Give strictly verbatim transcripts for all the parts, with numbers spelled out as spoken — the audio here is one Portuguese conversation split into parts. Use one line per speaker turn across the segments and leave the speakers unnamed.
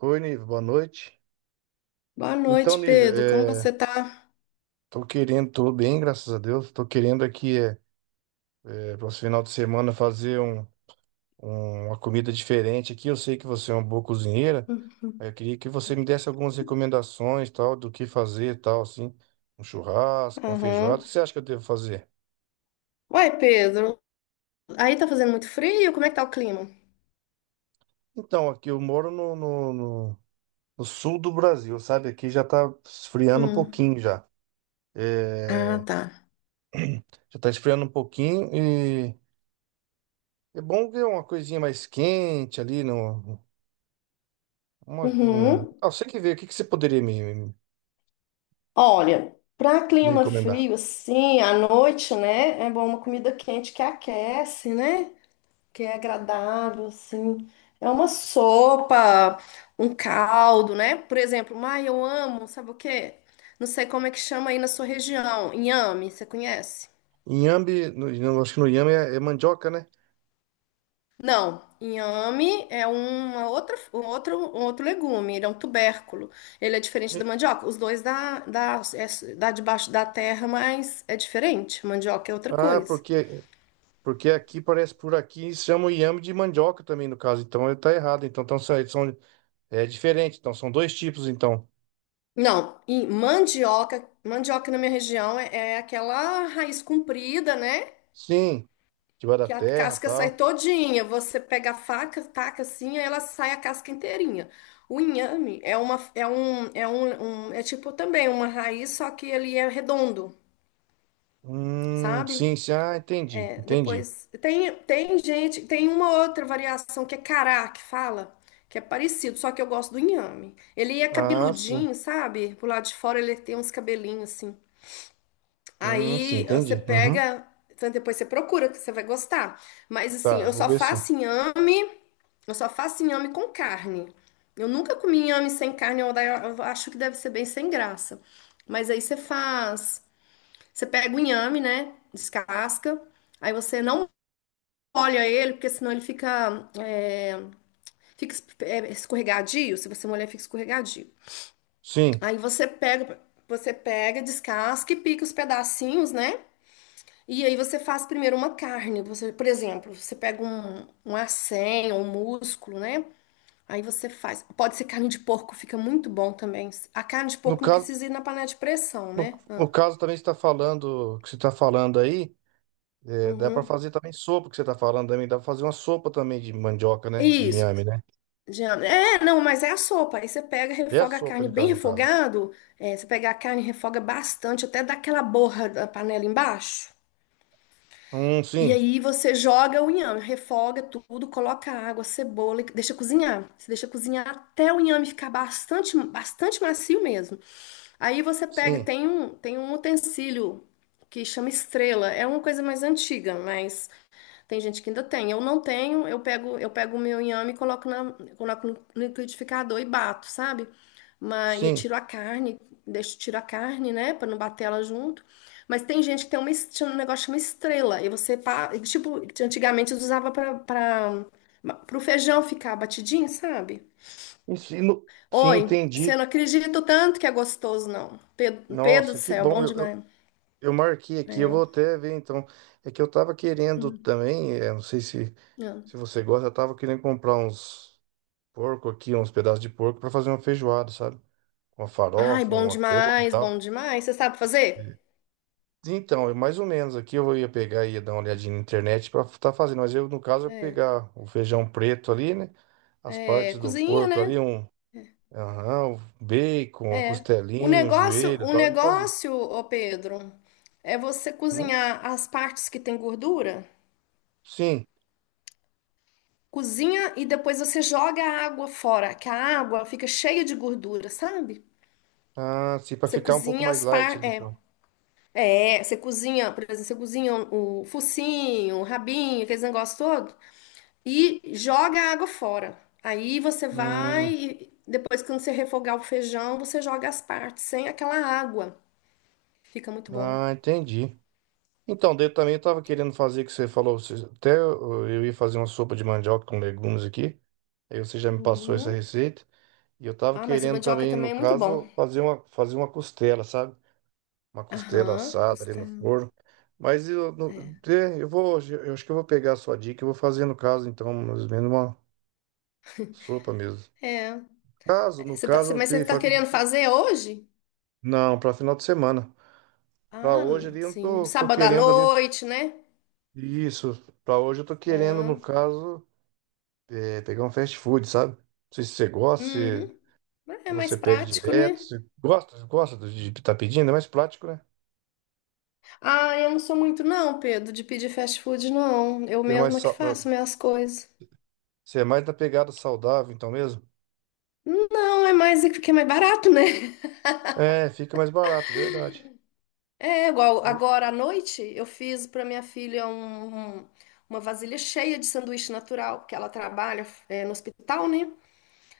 Oi, Nive, boa noite.
Boa
Então,
noite,
Nive,
Pedro. Como você
é,
tá?
tô querendo, tô bem, graças a Deus. Tô querendo aqui, é, é, para esse final de semana, fazer um, um- uma comida diferente aqui. Eu sei que você é uma boa cozinheira. Aí eu
Uhum.
queria que você me desse algumas recomendações, tal, do que fazer, tal, assim. Um churrasco, uma feijoada. O
Aham.
que você acha que eu devo fazer?
Uai, Pedro, aí tá fazendo muito frio? Como é que tá o clima?
Então, aqui eu moro no, no, no- no sul do Brasil, sabe? Aqui já tá esfriando um
Hum.
pouquinho já.
Ah,
É,
tá.
já tá esfriando um pouquinho. É bom ver uma coisinha mais quente ali no. Uma, um...
Uhum.
Ah, você que vê, o que que você poderia me, me-
Olha, pra
me
clima
recomendar?
frio, assim, à noite, né? É bom uma comida quente que aquece, né? Que é agradável, assim. É uma sopa, um caldo, né? Por exemplo, mas eu amo, sabe o quê? Não sei como é que chama aí na sua região. Inhame, você conhece?
Inhame, no, não, acho que no inhame é, é mandioca, né?
Não, inhame é uma outra, um outro, um outro legume, ele é um tubérculo. Ele é diferente da
E-
mandioca. Os dois dá, dá, é- dá debaixo da terra, mas é diferente. Mandioca é outra
Ah,
coisa.
porque porque aqui parece por aqui chama o inhame de mandioca também no caso, então ele tá errado. Então, então são, são- é diferente, então são dois tipos então.
Não, e mandioca, mandioca na minha região é, é aquela raiz comprida, né?
Sim, de vai da
Que a
terra,
casca sai
tal.
todinha. Você pega a faca, taca assim, aí ela sai a casca inteirinha. O inhame é uma, é um, é um, um- é tipo também uma raiz, só que ele é redondo,
Hum,
sabe?
sim, sim, ah, entendi, entendi.
Depois, tem, tem gente, tem uma outra variação que é cará, que fala, que é parecido, só que eu gosto do inhame. Ele é
Ah, sim.
cabeludinho, sabe? Por lado de fora ele tem uns cabelinhos assim.
Hum, sim,
Aí você
entendi. Uhum.
pega, então depois você procura, que você vai gostar. Mas assim,
Tá,
eu
vou
só
ver sim.
faço inhame, eu só faço inhame com carne. Eu nunca comi inhame sem carne, eu eu acho que deve ser bem sem graça. Mas aí você faz, você pega o inhame, né? Descasca. Aí você não molha ele, porque senão ele fica, é, fica es- é, escorregadio. Se você molhar, fica escorregadio.
Sim.
Aí você pega, você pega, descasca e pica os pedacinhos, né? E aí você faz primeiro uma carne. Você, por exemplo, você pega um, um acém ou um músculo, né? Aí você faz. Pode ser carne de porco, fica muito bom também. A carne de
No
porco não
caso
precisa ir na panela de pressão,
No,
né? Ah,
no caso também você está falando, que você está falando aí, é, dá para
uhum.
fazer também sopa que você está falando também, dá para fazer uma sopa também de mandioca, né? De
Isso.
inhame, né?
Já- É, não, mas é a sopa. Aí você pega,
É
refoga a
sopa
carne
de
bem
caso, no caso.
refogado. É, você pega a carne, refoga bastante, até dar aquela borra da panela embaixo.
Hum,
E
sim,
aí você joga o inhame, refoga tudo, coloca água, cebola, e deixa cozinhar. Você deixa cozinhar até o inhame ficar bastante, bastante macio mesmo. Aí você pega,
sim,
tem um, tem um utensílio que chama estrela. É uma coisa mais antiga, mas tem gente que ainda tem. Eu não tenho, eu pego, eu pego o meu inhame e coloco, na, coloco no no liquidificador e bato, sabe? Mas eu
sim.
tiro a carne, deixo, tiro a carne, né, pra não bater ela junto. Mas tem gente que tem uma, es- tinha um negócio que chama estrela, e você, pa- e, tipo, antigamente usava pra para o feijão ficar batidinho, sabe?
E Sim, no- sim,
Oi,
entendi.
você não acredita o tanto que é gostoso, não. Pedro, Pedro
Nossa,
do
que
céu,
bom.
bom
Eu, eu,
demais.
eu marquei aqui, eu
É.
vou até ver então. É que eu tava querendo
Hum,
também, é, não sei se,
não.
se você gosta, eu tava querendo comprar uns porco aqui, uns pedaços de porco para fazer uma feijoada, sabe? Uma
Ai,
farofa,
bom
uma couve e
demais,
tal.
bom demais. Você sabe fazer?
Então, é mais ou menos aqui eu ia pegar e ia dar uma olhadinha na internet para estar fazendo, mas eu, no caso, eu
É.
pegar o feijão preto ali, né? As
É,
partes do
cozinha,
porco ali,
né?
um, aham, um bacon, um
É. O
costelinho, um
negócio,
joelho e
o
tal, e fazer.
negócio, ô Pedro, é você
Hum?
cozinhar as partes que tem gordura,
Sim.
cozinha e depois você joga a água fora, que a água fica cheia de gordura, sabe?
Ah, sim, para
Você
ficar um pouco
cozinha
mais
as
light ali,
partes. É,
então.
é, você cozinha, por exemplo, você cozinha o focinho, o rabinho, aqueles negócios todo, e joga a água fora. Aí você vai,
Hum,
e depois quando você refogar o feijão, você joga as partes sem aquela água. Fica muito bom.
ah, entendi. Então, daí eu também estava querendo fazer o que você falou. você- Até eu eu ia fazer uma sopa de mandioca com legumes aqui. Aí você já me passou essa
Uhum.
receita. E eu tava
Ah, mas o
querendo
mandioca
também, no
também é muito bom.
caso, fazer uma, fazer uma costela, sabe? Uma costela
Aham,
assada ali no
costela.
forno. Mas eu, não-
É.
é, eu vou, eu acho que eu vou pegar a sua dica e vou fazer no caso, então, mais ou menos uma sopa mesmo.
É.
Caso,
É,
no
Você tá- você-
caso, o
mas
que eu
você
ia
tá
falar, com-
querendo fazer hoje?
não, para final de semana. Para
Ah,
hoje
n-
ali, eu não
sim.
tô, tô
Sábado à
querendo ali,
noite, né?
isso, para hoje eu tô querendo,
Ah,
no caso, é, pegar um fast food, sabe? Não sei se você gosta, se
uhum. É
se
mais
você pede
prático, né?
direto, se gosta, gosta de estar pedindo, é mais prático, né?
Ah, eu não sou muito, não, Pedro, de pedir fast food, não. Eu
É mais,
mesma que
sa-
faço minhas coisas.
Você é mais da pegada saudável, então mesmo?
Não, é mais porque é mais barato, né?
É, fica mais barato, verdade.
É igual
Ju-
agora à noite eu fiz para minha filha um, um- uma vasilha cheia de sanduíche natural, porque ela trabalha é, no hospital, né?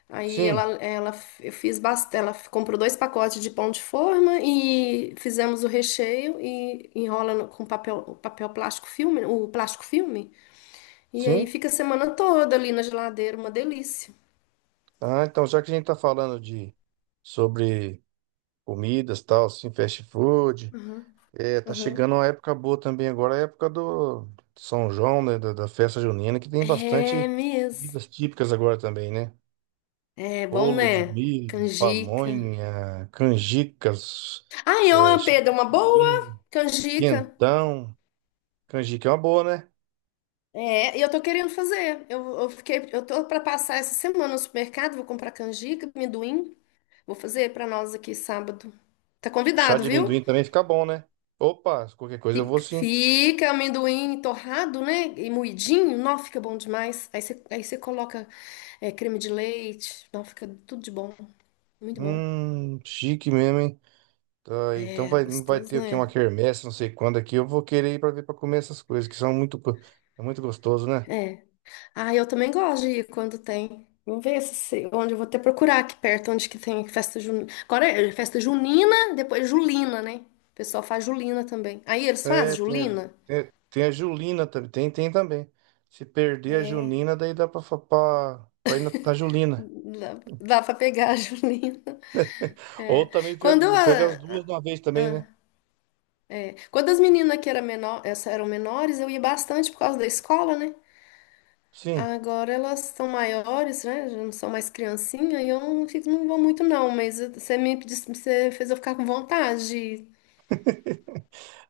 Aí
Sim,
ela, ela eu fiz bastante, ela comprou dois pacotes de pão de forma e fizemos o recheio e enrola no- com papel, papel plástico filme, o plástico filme, e aí
sim.
fica a semana toda ali na geladeira, uma delícia.
Ah, então já que a gente tá falando de sobre comidas, tal, assim, fast food,
Uhum,
é, tá
uhum.
chegando uma época boa também agora, a época do São João, né, da, da festa junina, que tem
É
bastante
mesmo.
comidas típicas agora também, né?
É bom,
Bolo de
né?
milho,
Canjica.
pamonha, canjicas,
Ai,
é,
ó,
chá
Pedro,
de
uma boa
amendoim,
canjica.
quentão. Canjica é uma boa, né?
É, e eu tô querendo fazer. Eu, eu fiquei, eu tô para passar essa semana no supermercado, vou comprar canjica, amendoim, vou fazer para nós aqui sábado. Tá
Chá
convidado,
de
viu?
amendoim também fica bom, né? Opa, qualquer coisa eu vou
Fica,
sim.
fica amendoim torrado, né? E moidinho, não, fica bom demais. Aí você, aí você coloca é, creme de leite, não, fica tudo de bom. Muito bom.
Hum, chique mesmo, hein? Tá, então
É,
vai, não vai
gostoso,
ter aqui uma
né?
quermesse, não sei quando aqui. Eu vou querer ir pra ver pra comer essas coisas, que são muito, go- é muito gostoso, né?
É. Ah, eu também gosto de ir quando tem. Vamos ver se, se- onde eu vou até procurar aqui perto, onde que tem festa junina. Agora é é festa junina, depois julina, né? O pessoal faz julina também. Aí eles
É,
fazem
tem, a-
julina?
tem, tem a Julina também. Tem, tem também. Se perder a
É,
Julina, daí dá pra, fa- pra, pra ir na, na Julina.
dá, dá pra pegar a julina.
Ou
É.
também
Quando, eu,
pega, pega as
ah, ah,
duas de uma vez também, né?
ah, é. Quando as meninas que eram, menor, essa- eram menores, eu ia bastante por causa da escola, né?
Sim.
Agora elas são maiores, né? Já não são mais criancinha, e eu não, fico- não vou muito, não. Mas você me, disse- você fez eu ficar com vontade.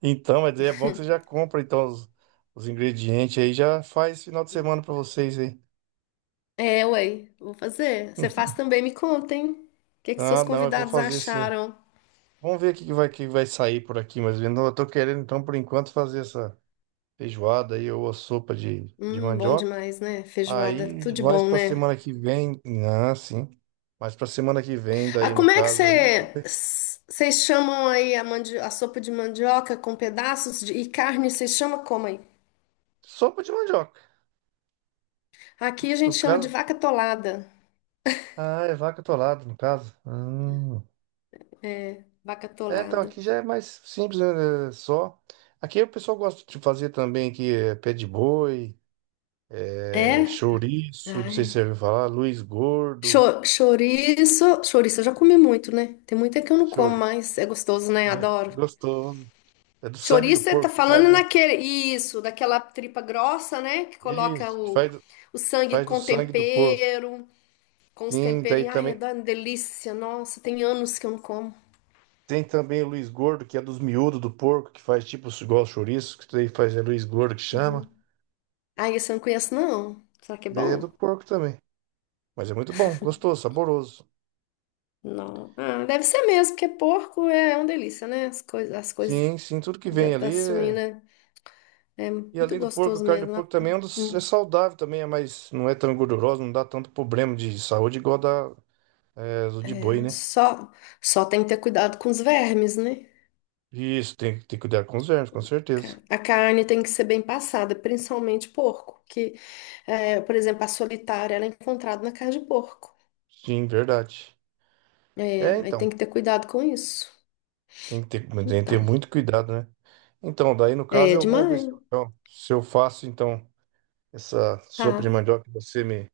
Então, mas aí é bom que você já compra então os, os ingredientes aí, já faz final de semana pra vocês aí.
É, ué, vou fazer. Você faz também, me conta, hein? O que que
Ah,
seus
não, eu vou
convidados
fazer sim.
acharam?
Vamos ver o que que vai, que vai sair por aqui, mas eu não- eu tô querendo, então, por enquanto, fazer essa feijoada aí ou a sopa de, de
Hum, bom
mandioca.
demais, né? Feijoada,
Aí,
tudo de
mais
bom,
pra
né?
semana que vem. Ah, sim. Mais pra semana que vem,
Ah,
daí, no
como é que
caso, aí.
você, vocês chamam aí a, mandi- a sopa de mandioca com pedaços de, e carne, vocês chamam como aí?
Sopa de mandioca.
Aqui a gente
No
chama
caso.
de vaca tolada.
Ah, é vaca atolada, no caso. Hum.
É, vaca
É, então
tolada.
aqui já é mais simples, né? É só. Aqui o pessoal gosta de fazer também aqui é, pé de boi, é,
É?
chouriço, não sei se você
Ai.
ouviu falar, Luiz Gordo.
Cho- Chouriço, chouriço eu já comi muito, né? Tem muito é que eu não como,
Chore.
mas é gostoso, né?
É,
Adoro.
gostoso. É do sangue do
Chouriço, você tá
porco que faz,
falando
né?
naquele, isso, daquela tripa grossa, né? Que coloca
Isso, que
o,
faz, do-
o
que
sangue
faz do
com
sangue do porco.
tempero, com os
Sim, daí
temperos. Ai, é
também.
da- delícia. Nossa, tem anos que eu não como.
Tem também o Luiz Gordo, que é dos miúdos do porco, que faz tipo igual chouriço, que daí faz é Luiz Gordo que chama.
Uhum. Ai, esse eu não conheço, não. Será que é
É do
bom?
porco também. Mas é muito bom, gostoso, saboroso.
Não. Ah, deve ser mesmo, porque porco é uma delícia, né? As coisas, as coisas
Sim, sim, tudo que
da,
vem
da
ali é.
suína é
E
muito
além do porco, a
gostoso
carne do
mesmo. Né?
porco também é, um dos- é
Hum.
saudável também, é mais, não é tão gordurosa, não dá tanto problema de saúde igual a da, é, do de boi, né?
Só, só tem que ter cuidado com os vermes, né?
Isso, tem, tem que cuidar com os vermes, com certeza.
Ca- A carne tem que ser bem passada, principalmente porco, que, é, por exemplo, a solitária ela é encontrada na carne de porco.
Sim, verdade.
É,
É,
aí
então,
tem que ter cuidado com isso.
tem que ter, tem que ter
Então,
muito cuidado, né? Então, daí no caso
é
eu vou ver
demais.
se eu, então, se eu faço então essa sopa de
Tá.
mandioca que você me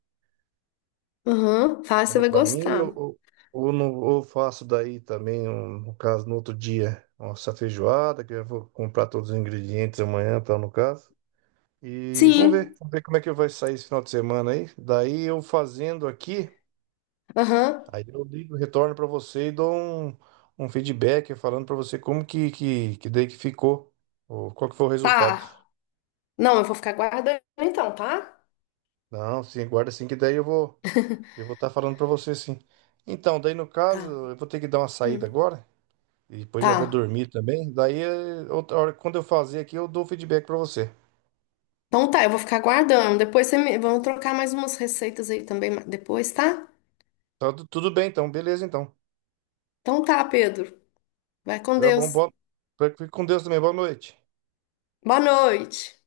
Aham. Tá, você
falou
vai
para mim ou,
gostar.
ou, ou não, ou faço daí também, um- no caso, no outro dia, nossa feijoada, que eu vou comprar todos os ingredientes amanhã, tal, no caso. E vamos ver,
Sim.
vamos ver como é que vai sair esse final de semana aí. Daí eu fazendo aqui.
Aham.
Aí eu ligo, retorno para você e dou um, um feedback falando para você como que, que, que daí que ficou, ou qual que foi o resultado.
Tá. Não, eu vou ficar guardando então, tá?
Não, sim, guarda sim, que daí eu vou eu vou estar falando para você sim. Então, daí no caso,
Tá.
eu vou ter que dar uma
Hum.
saída agora e depois já vou
Tá.
dormir também. Daí eh, outra hora, quando eu fazer aqui, eu dou o feedback para você.
Então tá, eu vou ficar guardando. Depois você me... vamos trocar mais umas receitas aí também ma- depois, tá?
Tá, tu- tudo bem então, beleza então.
Então tá, Pedro. Vai com
Tá bom,
Deus.
boa, fique com Deus também, boa noite.
Boa noite.